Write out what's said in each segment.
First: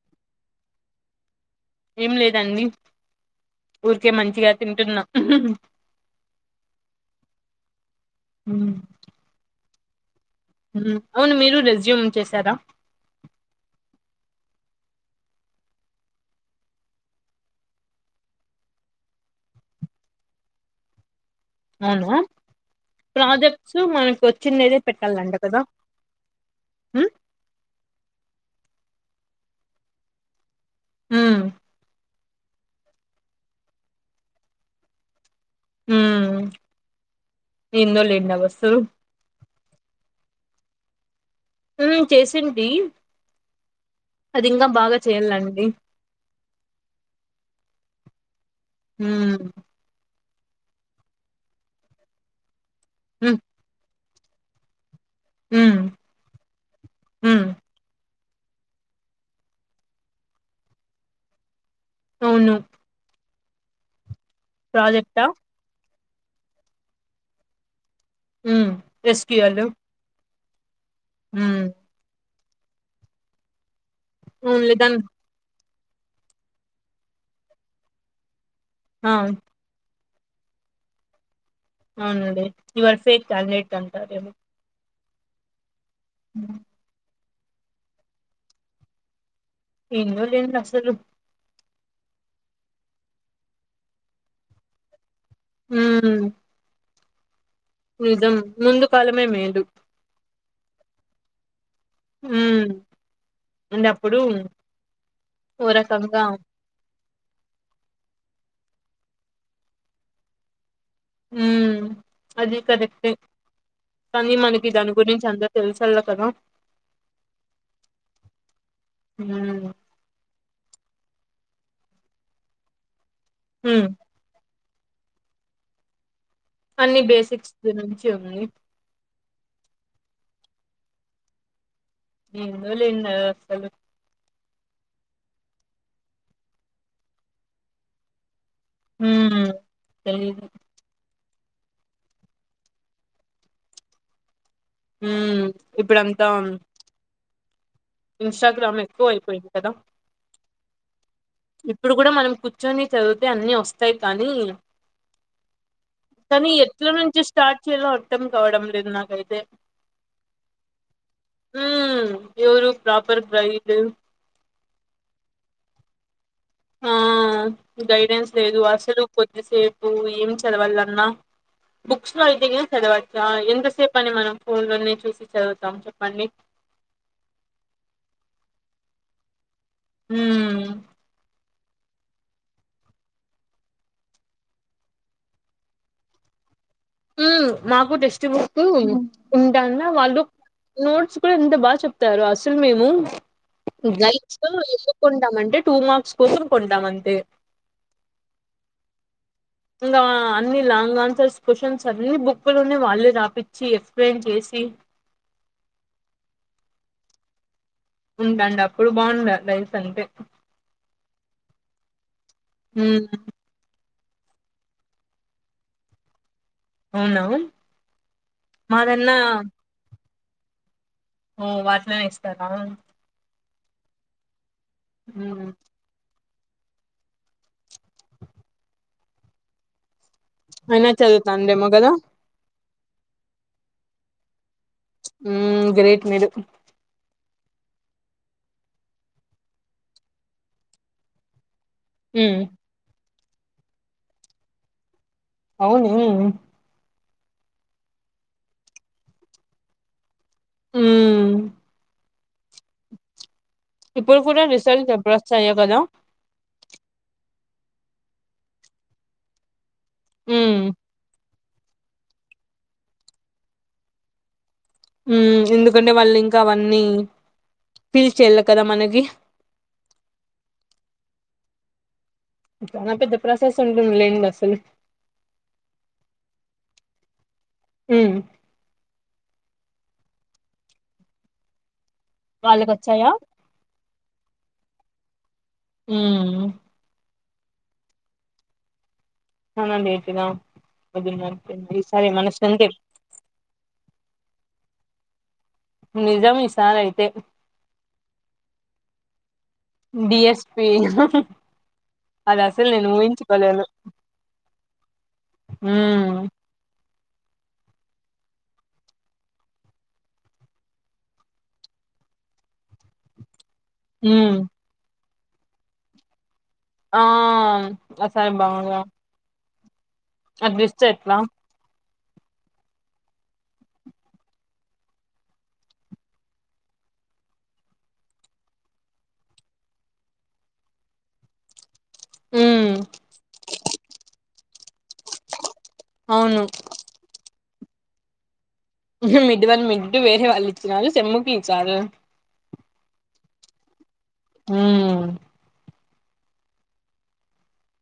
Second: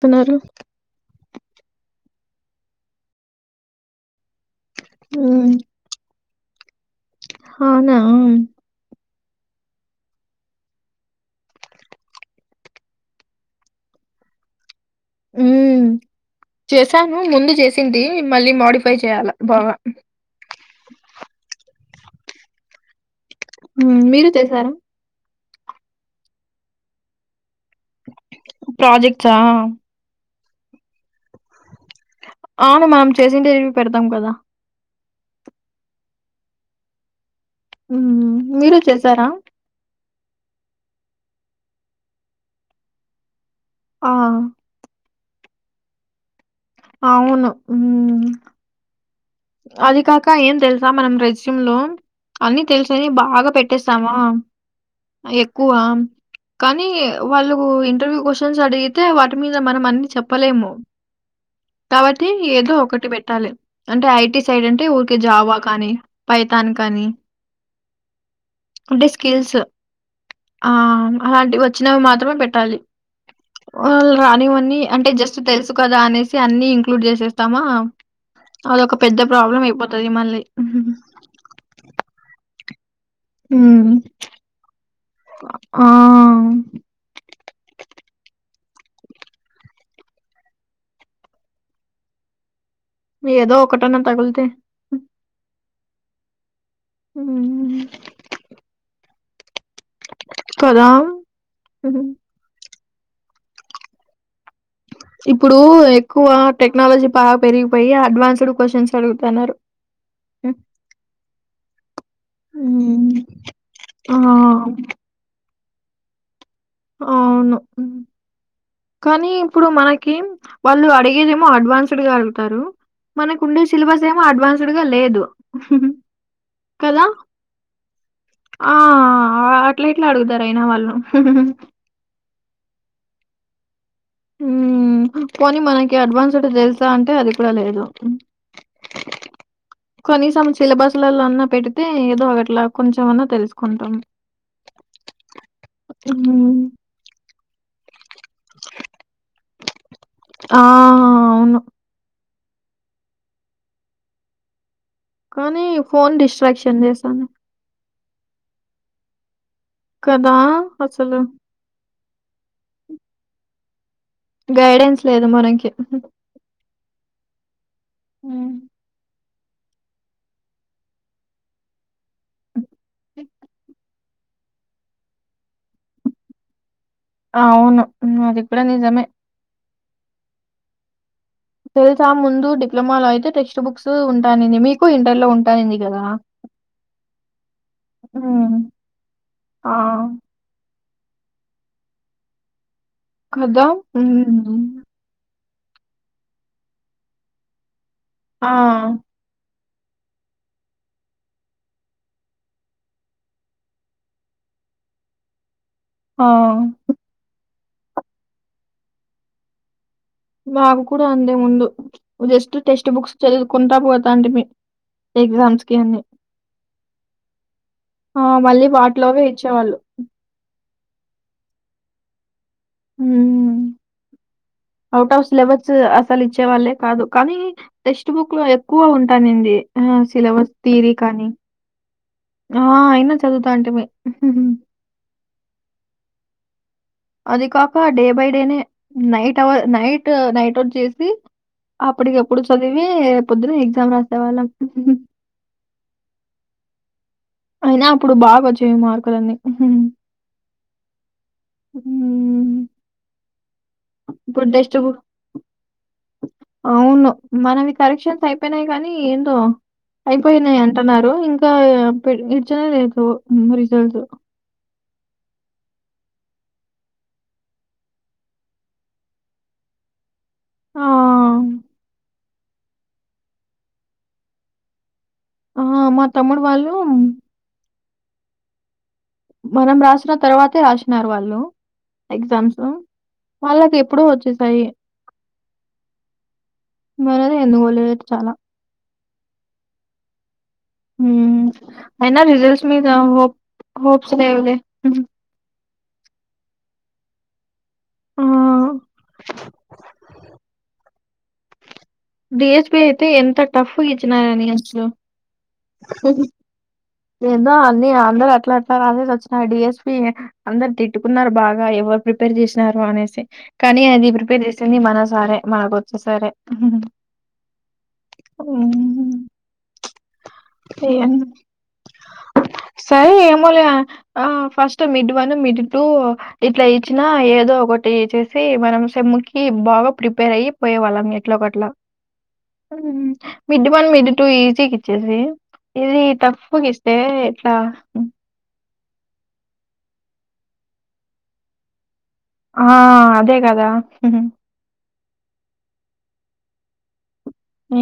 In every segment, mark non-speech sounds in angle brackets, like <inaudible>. తిన్నారా ఏం లేదండి. ఊరికే మంచిగా తింటున్నా. హ్మ్ అవునా మ్ మ్ అవును మీరు రెజ్యూమ్ చేశారా మ్ చేసాను ముందు చేసింటి, మళ్ళీ మోడిఫై చేయాల బాగా అవునా ప్రాజెక్ట్స్ హ్మ్. మనకు మీరు చేశారా? వచ్చిండేదే పెట్టళ్లంట. కదా మ్ ప్రాజెక్ట్స్ ఆ మ్ అవును మనం చేసిండేవి పెడతాం కదా. మ్ కిందోల్ హ్మ్. మీరు ఎండకొస్తారు చేశారా? మ్ చేసింది ఆ! అది ఇంకా బాగా చేయల్లండి. అవును మ్ మ్ ఇంకా ఏం తెలుసా మనం రెస్యూమ్ లో అన్ని తెలుసని ఉమ్, బాగా పెట్టేస్తామా ఎక్కువ ఉమ్, కానీ ఉమ్. వాళ్ ఇంటర్వ్యూ కొచ్చి కొంచం అడిగితే వాటి మీద మనం అన్ని చెప్పలేము కాబట్టి అవును ఏదో ఒకటి పెట్ ట్టాలి అంటే ఐటి సైడ్ అంటే ఊరికి ప్రాజెక్టా జావా కానీ పైతాన్ కానీ అంటే స్కిల్స్ ఎస్క్యూఎల్ ఆ అలాంటివి వచ్చినవి మాత్రమే పెట్టాలి ఒకవేళ అవునులే రానివన్నీ దాని అంటే జస్ట్ తెలుసు కదా అనేసి అన్ని ఇంక్లూడ్ చేసేస్తామా అద ఒక ఆ పెద్ద ప్రాబ్లం అయిపో తది మళ్ళీ అవునండి యువర్ ఫేక్ కాండిడేట్ హ్మ్. అంతర్ ఏమో ఆ ఉ ఏందో లేండి అసలు ఏదో ఒకటన్న తగిలితే ఉమ్ హ్మ్. నిజం ముందు కాలమే మేలు కదా హ్మ్. ఉ అండ్ అప్పుడు ఇప్పుడు ఎక్కువ టెక్నాలజీ బాగా పెరిగిపోయి అడ్వాన్స్డ్ క్యూస్షన్స్ అడుగుతున్నారు ఉ ఉ అది కరెక్టే హ్మ్. కానీ ఆ! మనకి దాని గురించి అం తెలుసాలా కదా అవును కానీ ఇప్పుడు ఉమ్ మనకేం వాళ్ళు అడిగేదేమో అడ్వాన్స్డ్ గా అడుగుతారు మనకు ఉండే ఉమ్ సిలబస్ ఏమో అడ్వాన్స్ డుగా లేదు అన్ని కదా! బేసిక్స్ గురించి ఉంది ఆ అట్లా ఎట్లా అడుగుతారు అయినా వాళ్ళు ఏందో లేండి అది అసలు ఊ పోనీ మనకి అడ్వాన్స్డ్ తెలుసా అంటే అది కూడా లేదు ఉమ్ తెలీదు కనీసం సిలేబస్ లల్లో అన్నా పెడితే ఏదో అట్లా కొంచెంమన్నా తెలుసుకుంటాం ఉ ఇప్పుడంతా హ్మ్. ఇన్స్టాగ్రామ్ ఎక్కువ అయిపోయింది కదా ఆ అవును కూర్చుని చదివితే అన్ని వస్తాయి కానీ కానీ ఫోను కానీ డిస్ట్రాక్షన్ ఎట్లా నుంచి చేస్తాంది. స్టార్ట్ చేయలో అర్థం కావడం లేదు నాకైతే కదా! అసలు ఉ ఎవరు గైడు గైడెన్స్ లేదు మనకి ఆ గైడెన్స్ హ్మ్. లేదు అసలు కోద్ ఎంతసేపు ఏం చదవాలన్నా బుక్స్ లో అయితే చదవచ్చా ఎంతసేపు మనే మనం ఫోన్లోనే చూసి చదువు అవును ఉ అది కూడా నిజమే ఊ తెలుసా ముందు డిప్లొమాలో అయితే టెక్స్ట్ బుక్స్ ఉంటానంది మీకు ఇంటర్ లో ఉంటానంది కదా ఉ మాకు టెక్స్ట్ బుక్ ఆ! ఉంటాన్న వాళ్ళు నోట్స్ కూడా ఎంత బాగా చెప్తారు అసలు మేము కదా! గైట్స్ లో హ్మ్. ఎందుకు కొంటామంటే టూ మార్స్ కోసం కొంటాం అంతే ఆ ఇంగ అన్ని లాంగ్ ఆన్సర్స్ క్వశ్చన్స్ అన్ని బుక్ లోనే వాళ్ళే రాపిచ్చి ఎక్స్ప్లెయిన్ చేసి చే <unintelligible> ఆ ఉందండి అప్పుడు బాగుండ లైఫ్ అంటే మా కూడా అందే ముందు జస్ట్ టెస్ట్ ఉమ్ బుక్స్ చదువుకుంటా పో టి మీ ఎగ్జామ్స్ కి అని అవునా ఆ మళ్ళీ మాదన్నా వాటిలోవే ఇచ్చేవాళ్ళు ఆ వాటిలోనే ఇస్తారా ఆవుట్ ఆఫ్ మ్మ్ సిలబస్ లు ఇచ్చే వాళ్ళ కాదు కానీ టెక్స్ట్ బుక్ లో ఎక్కువ ఉంటానింది సిలబస్ అయినా తీరి కానీ చదువుతాండేమో కదా ఆ అయినా చదువుతా అంటి మి ఉం గ్రేట్ మీరు అది కాక డే బై డేనే night hour night night out చేసి అప్పటికి మ్మ్ కప్పుడు చదివి పొద్దున ఎగ్జామ్ రాసేవాళ్ళం అవునే అయినా అప్పుడు బాగ వచ్చేయి మార్కులన్నీ ఉం ఉం ఇప్పుడు కూడా ష్ట రిజల్ట్స్ ఎప్పుడు వస్తాయో కదా అవును మనవి కరెక్షన్స్ అయిపోయినాయి గానీ ఏందో అయిపోయినాయి మ్మ్ అంటున్నారు ఇంకా ఇచ్చన <unintelligible> రిజల్ ఉం ఎందుకంటే వాళ్ళు ఇంకా అవన్నీ పీల్ చేయాల కదా మనకి ఆ చాలా పెద్ద ప్రాసెస్ ఉంటుంది లేండి అసలు ఆ మా తమ్ముడూ వాళ్ళు ఉం మనం రాసిన తర్వాతే రాసినారు వాళ్ళు ఎగ్జామ్స్ వాళ్ళకి వచ్చాయా వాళ్ళకి ఎప్పుడో వచ్చేసాయి ఉం మనద ఎందుకోలే చాలా <unintelligible> చం అతరా హ్మ్ అ ఈసారి అయినా మనసుంత రిజల్ట్స్ మీద <unintelligible> హోప్ హోప్స్ లేవులే నిజమే ఇసారి అయితే ఆ డిఎస్పి అది అసలు డిఎస్పి నేను అయితే ఎంత ఊహించుకోలేను టఫ్ గ ఇచ్చినారని అసలు మ్మ్ ఏదో అన్ని అందరు అట్లా అట్లా రాసేసి వచ్చిన డిఎస్పి అందరు తిట్టుకున్నారు బాగా ఎవరు ఎవరు ప్రిపేర్ చేసినారు అనేసి కానీ అది మ్మ్ ప్రిపేర్ చేసింది మన సరే మనకు వచ్చేసరే ఆ అసయం బాగుంగా <unintelligible> హ్మ్ అట్ట ఇస్తే ఎట్లా సరే మామూలుగా first mid one mid two ఇట్లా ఇచ్చినా ఏదో ఒకటి చ్ మనం సేమ్ముకి బాగా ప్రిపేర్ అయి పోయే వాళ్ళం ఎట్లో కట్లా ఉమ్ ఉం మిడ్ వన్ మిడ్ టూ ఈజీగా ఇచ్చెసి అవును అంటే ఎట్లా మిడ్ వన్ మిడ్ టూ వేరే వాళ్ళు వచ్చినారు సెమ్ కి ఈ సారు ఆ అదే కదా హ్మ్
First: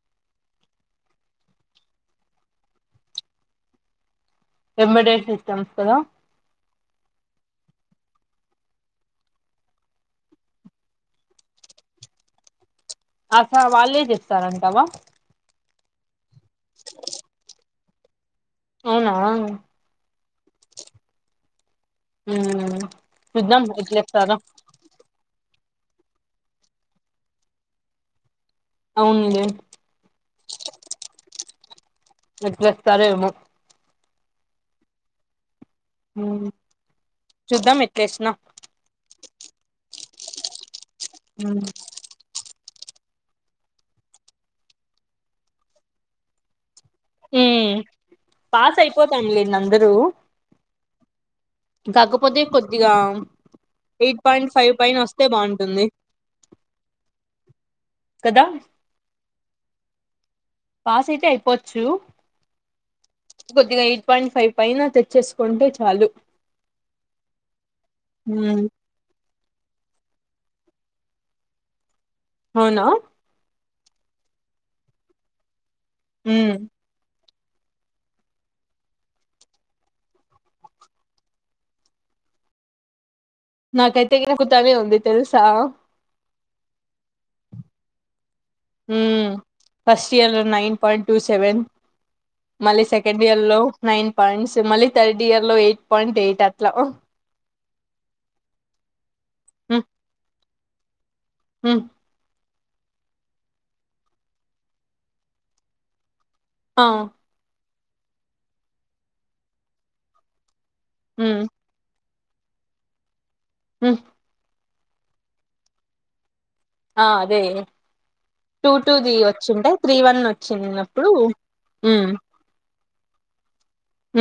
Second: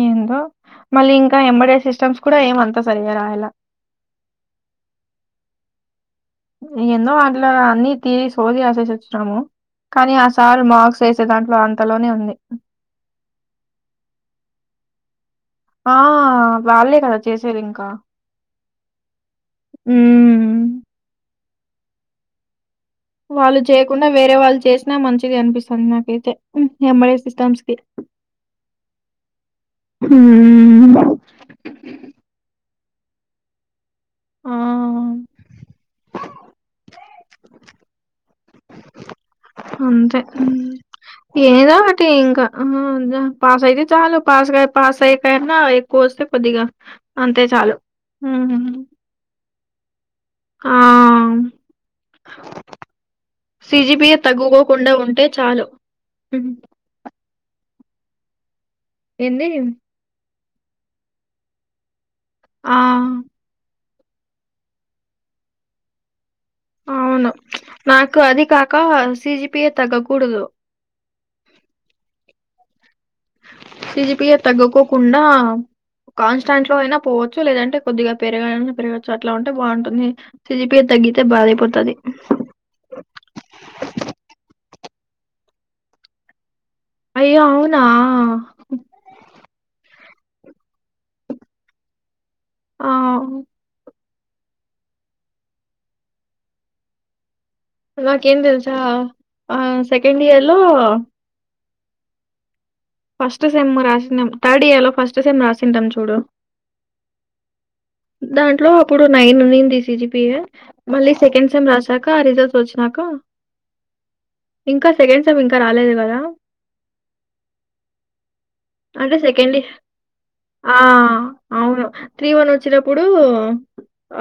ఏందో మళ్ళీ ఇంకా ఎంబడే సిస్టమ్స్ కూడా ఏమంతా సరిగా రాయలా ఎబడేస్ ఎగ్జామ్స్ కదా ఏందో దాంట్లో అన్ని థియరీ సోది రాసి వచ్చినాము కానీ ఆ సార్ మార్క్స్ వేసే దాంట్లో అంతలోనే ఉంది అసలు వాళ్ళే చేస్తారంటావా ఆ వాళ్లే కదా చేసేది ఇంకా అవునా హ్మ్ ఉమ్ వాళ్ళు చూద్దాం చేయకుండా ఎట్లేస్తారో వేరే వాళ్ళు చేసినా మంచిది అనిపిస్తుంది నాకైతే ఎంబడే సిస్టమ్స్ కి అవున్లే సరే ఉమ ఆ చూద్దాం ఎట్లా ఏసినా అంతే ఉమ్ ఏదో ఒకటి ఇంకా ఆ పాస్ అయితే చాలు పాస్ కా పాస్ అయి కన్నా ఎక్కువ వస్తే కొద్దిగా అంతే హ్మ్ చాలు. హుహు. పాస్ అయిపోతాం లేండి అందరూ ఆ కాకపోతే కొద్దిగా సీజీపిఏ ఎయిట్ పాయింట్ ఫైవ్ తగ్గకోకుండా పైన ఉంటే వస్తే చాలు బాగుంటుంది కదా ఏంది పాస్ అయితే అయిపోవచ్చు ఆ! కొద్దిగా పాయింట్ ఫైవ్ పైన తెచ్చేసుకుంటే చాలు అవును నాకు అది ఉమ్ కాక సీజి సీజీపిఏ తగ్గకూడదు అవునా సీజిపిఏ తగ్గకోకుండా ఉమ్ కాన్స్టాంట్ లో అయినా పో లేదంటే కొద్దిగా పెరగా పెరగచ్చు అట్లా ఉంటే బాగుంటుంది సిజిపిఏ తగ్గితే బాధయిపోతుంది <inaudible> నాకైతే తిరుగుతనే ఉంది తెలుసా అయ్యో అవునా ఫస్ట్ ఇయర్లో నైన్ పాయింట్ టూ సెవెన్ మళ్ళీ సెకండ్ ఆ! ఇయర్ లో నైన్ పాయింట్స్ మళ్ళీ థర్డ్ ఇయర్ లో ఎయిట్ పాయింట్ ఎయిట్ అట్లా నాకేం తెల్సా ఆ సెకండ్ ఇయర్ లో మ్ ఫస్ట్ సెమ్ రాసినాం థర్డ్ ఇయర్ లో ఫస్ట్ సెమ్ రాసింటాం చూడు ఆ దాంట్లో అప్పుడు నైన్ ఉంది సిజిపిఏ మళ్ళీ ఉమ్ సెకండ్ సెమ్ రాసాక క రిజల్స్ వచ్చినాక మ్ ఇంకా సెకండ్ సేమ్ ఇంకా రాలేదు కదా ఆ అదే టూ టూ ది అంటే సెకండ్ వచ్చింటే త్రీ వన్ ఆ వచ్చినప్పుడు మ్ ఇప్పుడు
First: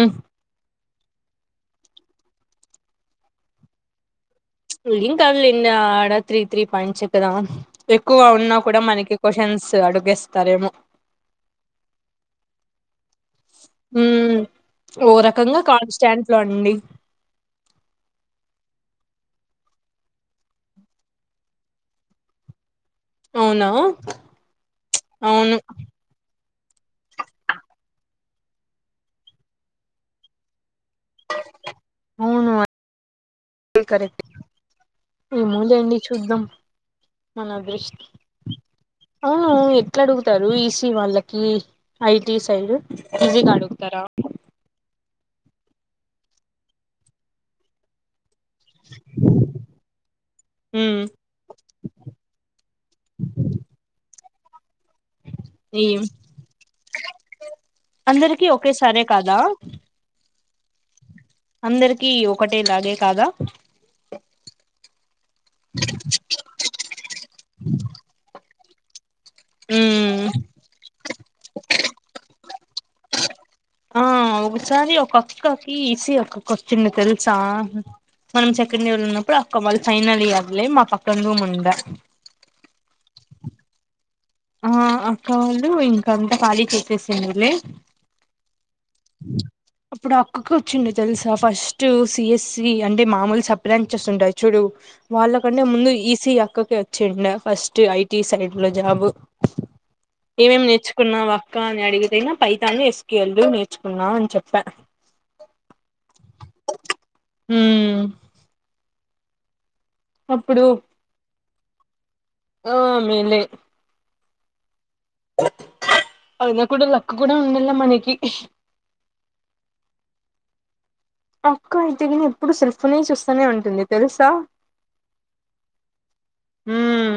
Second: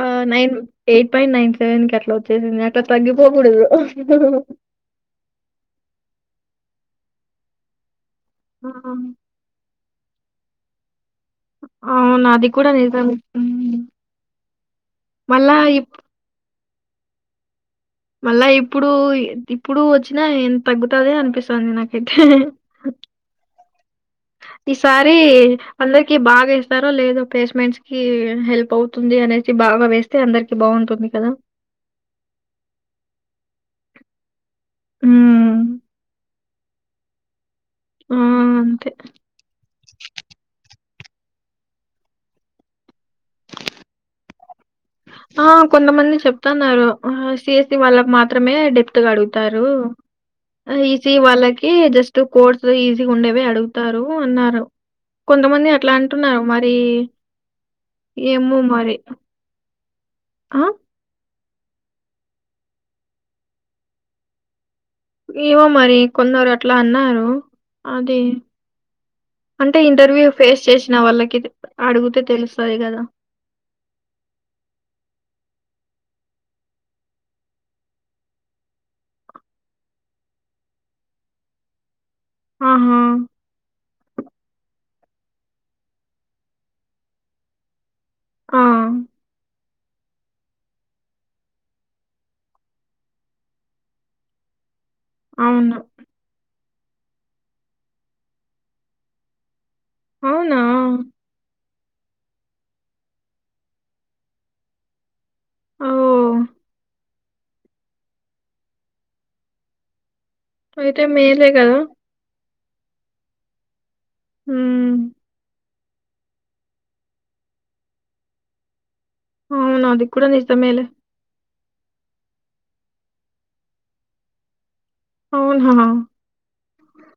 ఆ nine eight point nine seven కి అట్లా వచ్చేసింది అట్లా తగ్గిపోకూడదు ఇం కాదులే ఇంగ ఆడ త్రీ త్రీ పయిం చేప్పదా ఎక్కువ ఉన్నా ఆ కూడా మనకి క్వశ్చన్స్ అడుగేస్తారేమో అవును అది కూడా నిజం మ్ ఉమ్ ఓ రకంగా కాన్స్టాంట్ లో అండి మళ్ళా ఇప్పుడు ఇప్పుడు వచ్చినా ఎంత తగ్గుతంది అనిపిస్తది నాకైతే అవున ఈసారి అందరికి బాగా ఇస్తారో లేదో ప్లేస్మెంట్స్ కి హెల్ప్ అవుతుంది అనేసి బాగ వేస్తే అందరికి బాగుంటుంది కదా అవును అది కర్రెక్టే ఏమొ హ్మ్. లేండి చూద్దాం మనదృష్ట ఆ! అంతే. అ ఆ ఎట్లా అడుగుతారు ఇష్ కి వాళ్ళకి ఐటి సైడ్ ఈజీ గ అడుగుతారా ఆ కొంతమంది చెప్తున్నారు సిఎస్సి వాళ్ళకు మాత్ త్రమే డెప్త్ అడుగుతారు ఆ ఉమ్ ఈసి వాళ్ళకి జస్ట్ కోర్స్ ఈజీ ఉండేవి అడుగుతారు అన్నారు కొంతమంది ఈ అట్లా అంటున్నారు మరి అందరికి ఏమో ఒకే మరి. సారే కాదా ఆ అందరికి ఒకటే లాగే కాదా ఏమో మరి కొందరట్లా అన్నారు అది అంటే ఉమ్ ఇంటర్వ్యూ ఫేస్ చేసిన వాళ్ళకి అడుగితే తెలుస్తది కదా ఆ ఒకసారి ఒక అక్కకి ఇసి అక్కకి వచ్చింది తెలుస మనం సెకండ్ ఇయర్ లో ఉన్నప్పుడు అక్క వాళ్ళు ఫైనల్ ఇయర్లే మా పక్కన రూమ్ ఉందా ఆహా ఆ అక్క వాళ్ళు ఇంకంతా ఖాళీ చెసేసిళ్ళు లే అ అప్పుడు అక్కకి వచ్చుండే తెలుసా ఫస్ట్ సిఎస్సి అంటే మామూలు సబ్ బ్రాంచెస్ ఉంటాయి చూడు వాళ్ళకంటే అవును ముందు ఈసీ అక్కకి వచ్చుండే ఫస్ట్ ఐటీ సైడ్ లో జాబు అవునా ఏమేం నేర్చుకున్నావ్ అక్క అని అడిగితేనా పైతాన్ ఎస్ పిల్ నేర్ చ్చుకున్నావ్ అని చెప్ప ఆ మ్ అయితే మేలే కదా ఆ మేలే మ్ అయినా కూడా లక్ కూడా ఉండలా మనకి అవును అది కూడా నిజామే లే అక్క అయితే నేమి ఎప్పుడు సెల్ ఫోనే చూస్తానే ఉంటుంది తెలుసా అవునా ఉమ్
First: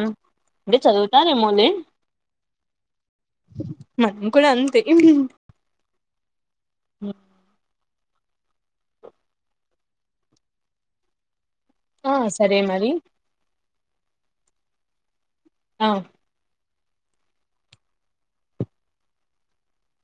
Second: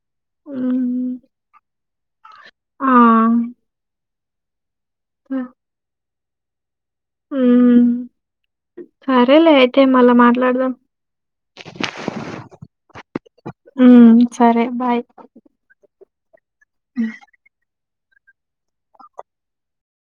అంటే ఉమ్, చదువుతాదేమోలే ఆ, మనం కూడా అంతే ఉమ్ సరేలే అయితే మళ్ళా మాట్లాడదాం ఆ సరే మరి ఉమ్ సరే బాయ్ అ ఉ